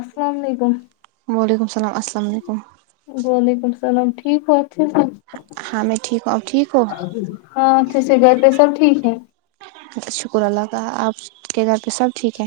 السلام علیکم وعلیکم السلام السلام علیکم وعلیکم السلام ٹھیک ہو اچھے سے ہاں میں ٹھیک ہوں آپ ٹھیک ہو ہاں اچھے سے گھر پہ سب ٹھیک ہے شکر اللہ کا آپ کے گھر پہ سب ٹھیک ہے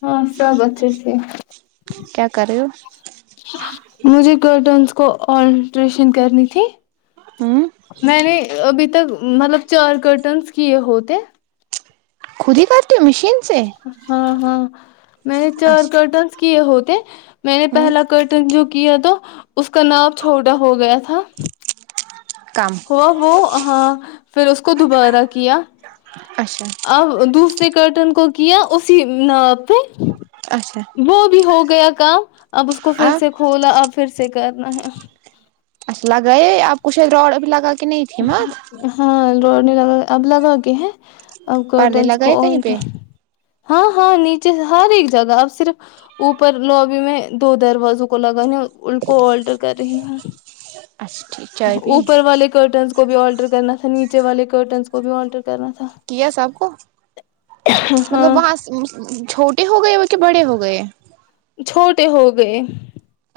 ہاں سب اچھے سے کیا کر رہے ہو مجھے کرٹنس کو آلٹریشن کرنی تھی ہوں میں نے ابھی تک مطلب چار کرٹنس کیے ہوتے خود ہی کرتی مشین سے ہاں ہاں میں نے چار اچھا کرٹنس کیے ہوتے میں نے ہوں پہلا کرٹ ٹرن جو کیا تھا اس کا نام چھوٹا ہو گیا تھا کم ہوا وہ ہاں پھر اس کو دوبارہ کیا اچھا اب دوسرے کرٹن کو کیا اسی نا پہ اچھا وہ بھی ہو گیا کام اب اس کو پھر سے آپ کھولا اب پھر سے کرنا ہے اچھا لگا آپ کچھ روڈ اب لگا کہ نہیں تھی مت ہاں لوڑنے لگا اب لگا کے ہیں اب پردے کرڈنس کو لگائے کہیں آٹ پہ ہاں ہاں نیچے سے ہر ایک جگہ اب صرف اوپر لوبی میں دو دروازوں کو لگانے ان کو آولٹر کر رہی ہوں [unintelligible] اچھا ٹھیک چائے پی اوپر والے کرٹنس کو بھی آلٹر کرنا تھا نیچے والے کرٹنس کو بھی آلٹر کرنا تھا کیا سب کو مطلب ہاں وہاں چھوٹے ہو گئے ہو کہ بڑے ہو گئے ہے چھوٹے ہو گئے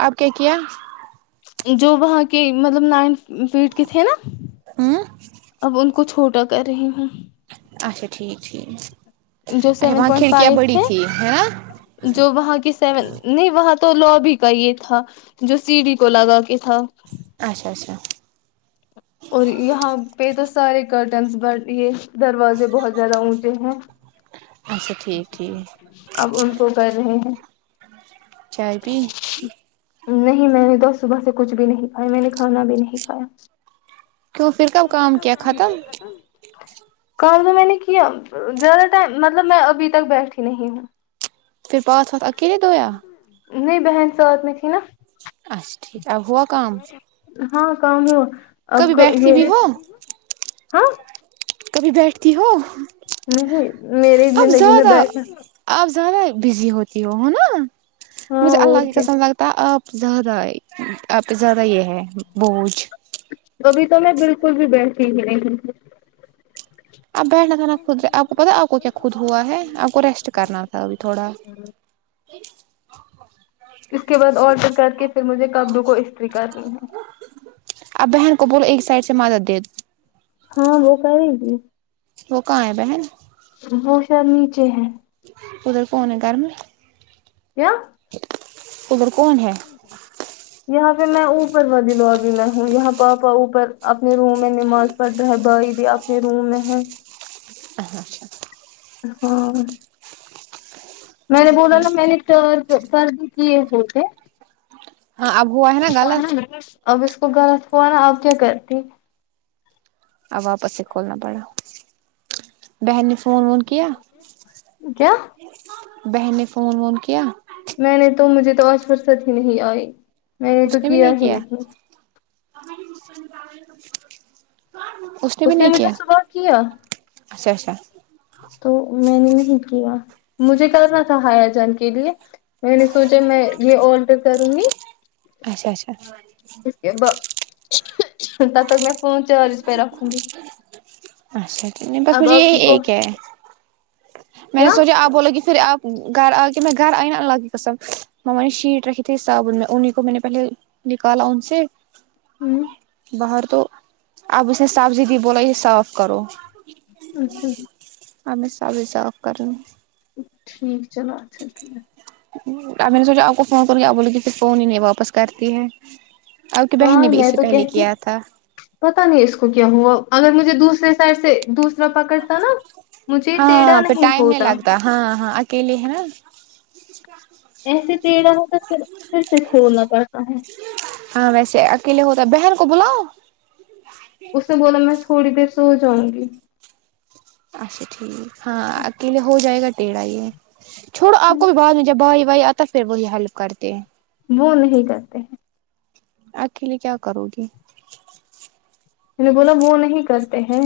آپ کیا کیا جو وہاں کے مطلب نائن فیٹ کے تھے نا ہوں اب ان کو چھوٹا کر رہی ہوں اچھا ٹھیک ٹھیک جو سیون وہاں پوائنٹ کھڑکیاں فائیو بڑی تھے تھی ہے نا جو وہاں کی سیون نہیں وہاں تو لوبی کا یہ تھا جو سی ڈی کو لگا کے تھا اچھا اچھا اور یہاں پہ تو سارے کرٹنس بٹ یہ دروازے بہت زیادہ اونچے ہیں اچھا ٹھیک ٹھیک اب ان کو کر رہے ہیں چائے پی نہیں میں نے توس صبح سے کچھ بھی نہیں کھا میں نے کھانا بھی نہیں کھایا کیوں پھر کب کام کیا ختم کام تو میں نے کیا زیادہ ٹائم مطلب میں ابھی تک بیٹھی نہیں ہوں پھر پس وس اکیلے دھویا نہیں بہن ساتھ میں تھی نا اچھا ٹھیک اب ہوا کام ہاں کم ہاں آب کبھی بیٹھتی یہ بھی ہو ہاں کبھی بیٹھتی ہو نہیں میری اب زندگی میں زیادہ بیٹھنا آپ زیادہ بزی ہوتی ہو ہو نا ہاں مجھے اور اللہ کی کیا قسم لگ تا آپ زیادہ آپ زیادہ یہ ہے بوجھ کبھی تو میں بالکل بھی بیٹھتی ہی نہیں آپ بیٹھنا تھا نا خود سے آپ کو پتا آپ کو کیا خود ہوا ہے آپ کو ریسٹ کرنا تھا ابھی تھوڑا [unintelligible] اس کے بعد الٹر کر کے پھر مجھے کبڈو کو استری کرنی ہے اب بہن کو بولو ایک سائڈ سے مدد دے ہاں وہ کرے گی وہ کہاں ہے بہن وہ شاید نیچے ہے ادھر فون ہے گھر میں کیا ادھر کون ہے یہاں پہ میں اوپر و دلوں اب میں ہوں یہاں پاپا اوپر اپنے روم میں نماز پڑ رہے بھائی بھی اپنے روم میں ہے اہن اچھا ہاں میں نے چلو بولا ٹھیک نا میں نے سار سر بھی کیے ہوتے ہاں اب ہوا ہے نا غلط اب اس کو غلط ہوا نا اب کیا کرتی اب واپس سے کھولنا پڑا بہن نے فون وون کیا کیا بہن نے فون وون کیا میں نے تو مجھے تو آج فرصت ہی نہیں آئی میں نے اس تو کے بھی نہیں ہی کیا اس نے بھی نہیں کیا مجھے صبح کیا اچھا اچھا تو میں نے نہیں کیا مجھے کرنا تھا ہایا جان کے لیے میں نے سوچا میں یہ آڈر کروں گی اچھا اچھا اس کے ب تب تک میں فون چارج پہ رکھوں گی اچھا نہیں بس اب مجھے آپ یہی کی کو ایک ہے میں نے کیا سوچا آپ بولو گی پھر آپ گھر آکے میں گھر آئ نا الله کی قسم معمہ نے شیٹ رکھی تھی سبون میں ان ہی کو میں نے پہلے نکالا ان سے ہوں باہر تو اب اس نے سبزی دی بولا یہ صاف کرو اچھا اب میں سب ہے صاف کر رہی ہو ٹھیک چلو اچھا ٹھیک اب میں نے سوچا آپ کو فون کر گی آپ بولے کہ پھر فون ہی نہیں واپس کرتی ہے آپ کی بہن ہاں نے بھی اس میں سے تو پہلے کہتی کیا تھا پتا نہیں اس کو کیا ہوا اگر مجھے دوسرے سائڈ سے دس را پکڑتا نا مجھے تیدرا ہاں پھر نہیں ٹائم ہوتا لگتا ہاں ہاں اکیلے ہے نا ایسے ٹیڑا ہوتا پھر پھر سے کھولنا پڑتا ہے ہاں ویسے اکیلے ہوتا بہن کو بلاؤ اس نے بولا میں تھوڑی دیر سو جاؤں گی اچھا ٹھیک ہاں اکیلے ہو جائے گا ٹیڑھا یہ چھوڑو آپ کو بھی بعد میں جب بھائی وائی آتا ہے پھر وہی ہیلپ کرتے ہیں وہ نہیں کرتے ہیں اکیلے کیا کرو گی میں نے بولا وہ نہیں کرتے ہیں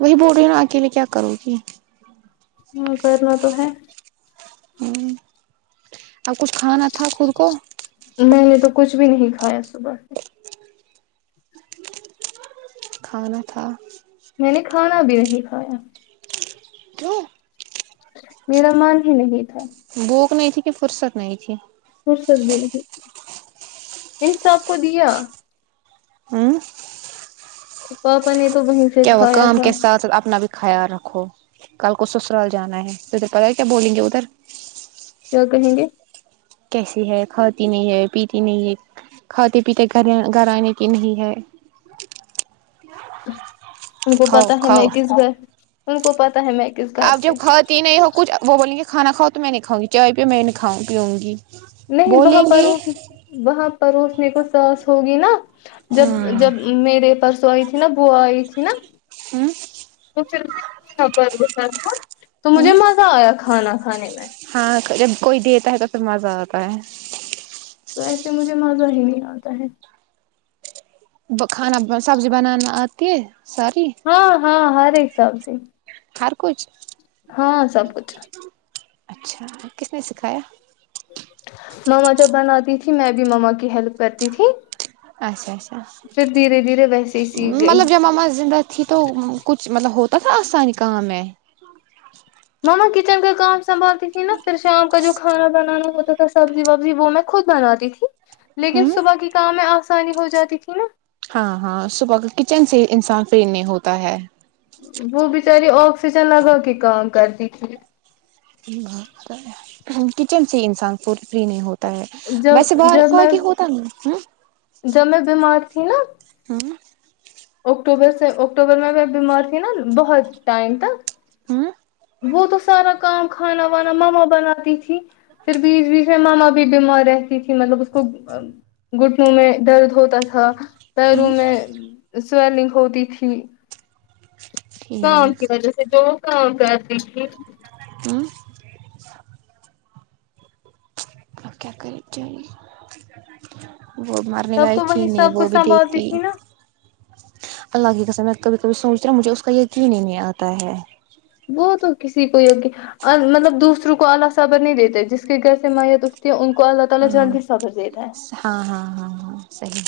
وہی بول رہی نا اکیلےکیا کرو گی ہاں کرنا تو ہے ہوں اب کچھ کھانا تھا خود کو میں نے تو کچھ بھی نہیں کھایا صبح سے کھانا تھا میں نے کھانا بھی نہیں کھایا کیوں میرا من ہی نہیں تھا بھوک نہیں تھی کہ فرصت نہیں تھی فرصت بھی نہیں تھی ان سب کو دیا ہوں پاپا نے تو ب کیا وہ کام کے ساتھ اپنا بھی خیال رکھو کل کو سسرال جانا ہے ت تو کیا بولیں گے ادھر کیا کہیں گے کیسی ہے کھاتی نہیں ہے پیتی نہیں ہے کھاتے پیتے گھر گھر آنے کے نہیں ہے ان کو کھاؤ پتا ہے میں کھاؤ کس گھر ان کو پتا ہے میں کس گھر آپ جب سے کھاتی نہیں ہو کچھ وہ بولیں گے کھانا کھاؤ تو میں نہیں کھاؤں گی چائے پیو میں نہیں کھاؤں پیوں گی نہیں وہاں بولیں گے پروس وہاں پروسنے کو ساس ہوگی نا جب ہوں جب میرے پرسوں آئی تھی نا بوا آئی تھی نا ہوں تو پھر سے [unintelligible] تھا تو مجھے ہوں مزہ آیا کھانا کھانے میں ہاں جب کوئی دیتا ہے تو پھر مزہ آتا ہے تو ایسے مجھے مزہ ہی نہیں آتا ہے ب کھانا سبزی بنانا آتی ہے ساری ہاں ہاں ہر ایک سبزی ہر کچھ ہاں سب کچھ اچھا کس نے سکھایا مما جب بناتی تھی میں بھی مما کی ہیلپ کرتی تھی اچھا اچھا پھر دھیرے دھیرے ویسے ہی سیکھ گئی مطلب جب مما زندہ تھی تو کچھ مطلب ہوتا تھا آسانی کام میں مما کچن کا کام سنبھالتی تھی نا پھر شام کا جو کھانا بنانا ہوتا تھا سبزی وبزی وہ میں خود بناتی تھی لیکن ہوں صبح کے کام میں آسانی ہو جاتی تھی نا ہاں ہاں صبح کا کچن سے انسان فری نہیں ہوتا ہے وہ بچاری آکسیجن لگا کے کام کرتی تھی بھاگتا ہے ہ کچن سے انسان فوڈ پری نہیں ہوتا ہے جب ویسے باہر جب میں کی ہوتا نہیں جب میں بیمار تھی نا ہوں اکتوبر سے اکٹوبر میں بیمار تھی نا بہت ٹائم تک وہ تو سارا کام کھانا وانا ماما بناتی تھی پھر بیچ بیچ میں ماما بھی بیمار رہتی تھی مطلب اس کو گھٹنوں میں درد ہوتا تھا پیروں میں سویلنگ ہوتی تھی کام ٹھیک کی وجہ سے جو کام کرتی تھی ام اپ کیا کر چاہے وہ مرنے تب لائق تو تھی وہی نہیں سب وہ کو بھی سنبھالتی دیکھتی تھی نا اللہ کی کسم میں کبھی کبھی سوچتی ہوں مجھے اس کا یقین ہی نہیں آتا ہے وہ تو کسی کو یکی اور مطلب دوسروں کو اللہ صبر نہیں دیتے جس کی گھر سے میت اٹھتی ہے ان کو اللہ تعالی ہوں جلدی صبر دیتا ہے ہاں ہاں ہاں ہاں صحیح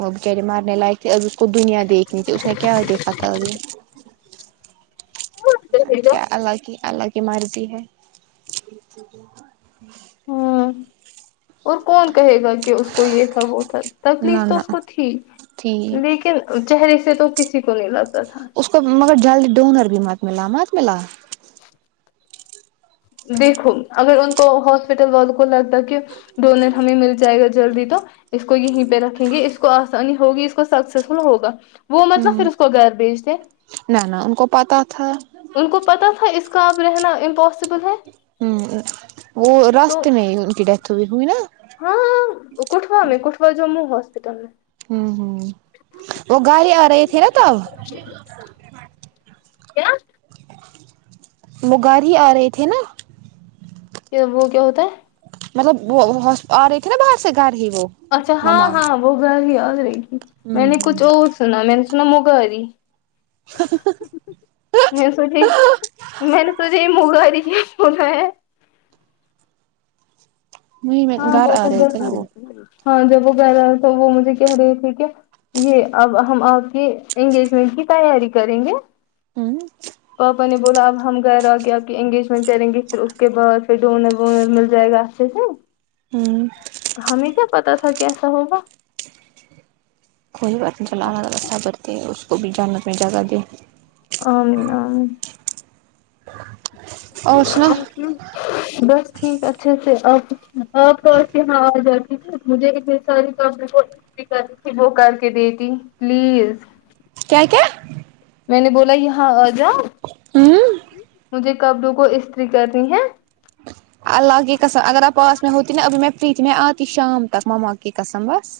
وہ بیچاری مرنے لائق تھے ابھی اس کو دنیا دیکھنی تھی اس نے کیا دیکھا تھا ابھی کون کہے گا، کیا اللہ کی اللہ کی مرضی ہے ہمم اور کون کہے گا کہ اس کو یہ تھا وہ تھا نہ تکلیف تو اس نہ کو تھی تھی لیکن چہرے سے تو کسی کو نہیں لگتا تھا اس مگر جلدی ڈونر بھی مت ملا مت ملا دیکھو اگر ان کو ہاسپٹل والوں کو لگتا کہ ڈونیٹ ہمیں مل جائے گا جلدی تو اس کو یہیں پہ رکھیں گے اس کو آسانی ہوگی اس کو سکسیسفل ہوگا وہ مت نہ پھر ہ اس کو گھر بھیجتے نہ نہ ان کو پتہ تھا ان کو پتہ تھا اس کا اب رہنا امپاسبل ہے ہوں وہ تو رستے میں ان کی ڈیتھ ہوئی ہوئی نا ہاں کٹھوا میں کٹھوا جم میں ہاسپٹل میں ہوں ہوں وہ گھر ہی آ رہے تھے نا تب کیا وہ گار ہی آ رہے تھے نا کہ وہ کیا ہوتا ہے مطلب وہ ہوس آ رے تھے نا باہر سے گھر ہی وہ اچھا ہاں مما ہاں وہ گھر ہی آ رہی تھی ہ میں نے کچھ ہ اور سنا میں نے سنا مگری میں سوچی میں نے سوجی مغااری براہ وہی میں ہاں گھر وہ آ رہے تھے نا وہ ہاں جب وہغہ رہا تو وہ مجھے کہہ رہے تھے کہ یہ اب ہم آپ کے انگیجمنٹ کی تیاری کریں گے ہوں پاپا نے بولا اب ہم گھر آ کے آپ کے انگیجمنٹ کریں گے پھر اس کے بعد پھر ڈونر وونر مل جائے گا اچھے سے ہوں ہمیں کیا پتہ تھا کیسا ہوگا کوئی بات نہیں چلا الگ صبر دے اس کو بھی جانت میں جگہ دے آمین آمین اور سنا ہاں [unintelligible] بس ٹھیک اچھے سے آپ آپ کے یہاں [unintelligible] آ جا یک مجھے س تو تھی [unintelligible] وہ کر کے دیتی پلیز کیا کیا میں نے بولا یہاں آجاؤ ہ مجھے کبڑو کو استری کرنی ہے اللہ کی قسم اگر آپ پاس میں ہوتی نا ابھی میں فری تھی میں آتی شام تک مما کی قسم بس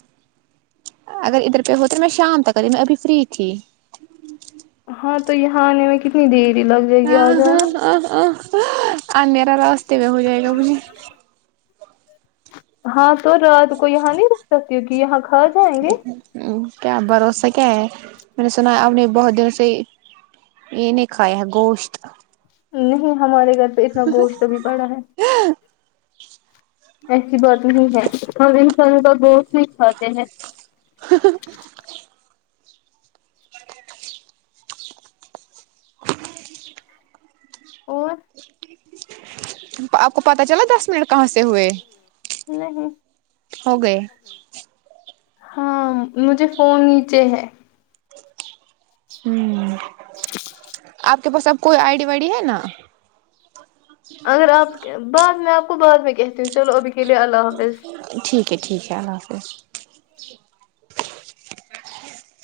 اگر ادھر پہ ہو تو میں شام تک ای میں ابھی فری تھی ہاں تو یہاں آنے میں کتنی دیری لگ جائے گی آج ہاں ہاں ہاں اندھیرا راستے میں ہو جائے گا مجھے ہاں تو رات کو یہاں نہیں رک سکتی کہ یہاں کھا جائیں گے ہمم کیا بھروسہ کیا ہے میں نے سنا اب نے بہت دنوں سے انے کھایا ہے گوشت نہیں ہمارے گھر پہ اتنا گوشت ابھی پڑا ہے ایسی بات نہیں ہے ہم انسانوں کا بہت نہیں کھاتے ہیں [unintelligible] [unintelligible] اور [unintelligible] آپ کو پتہ چلا دس منٹ کہاں سے ہوئے نہیں ہو گئے ہاں مجھے فون نیچے ہے ہمم آپ کے پاس اب کوئی آئی ڈی وئیڈی ہے نا اگر آپ بعد میں آپ کو بعد میں کہتی ہوں چلو ابھی کے لیے اللہ حافظ ٹھیک ہے ٹھیک ہے اللہ حافظ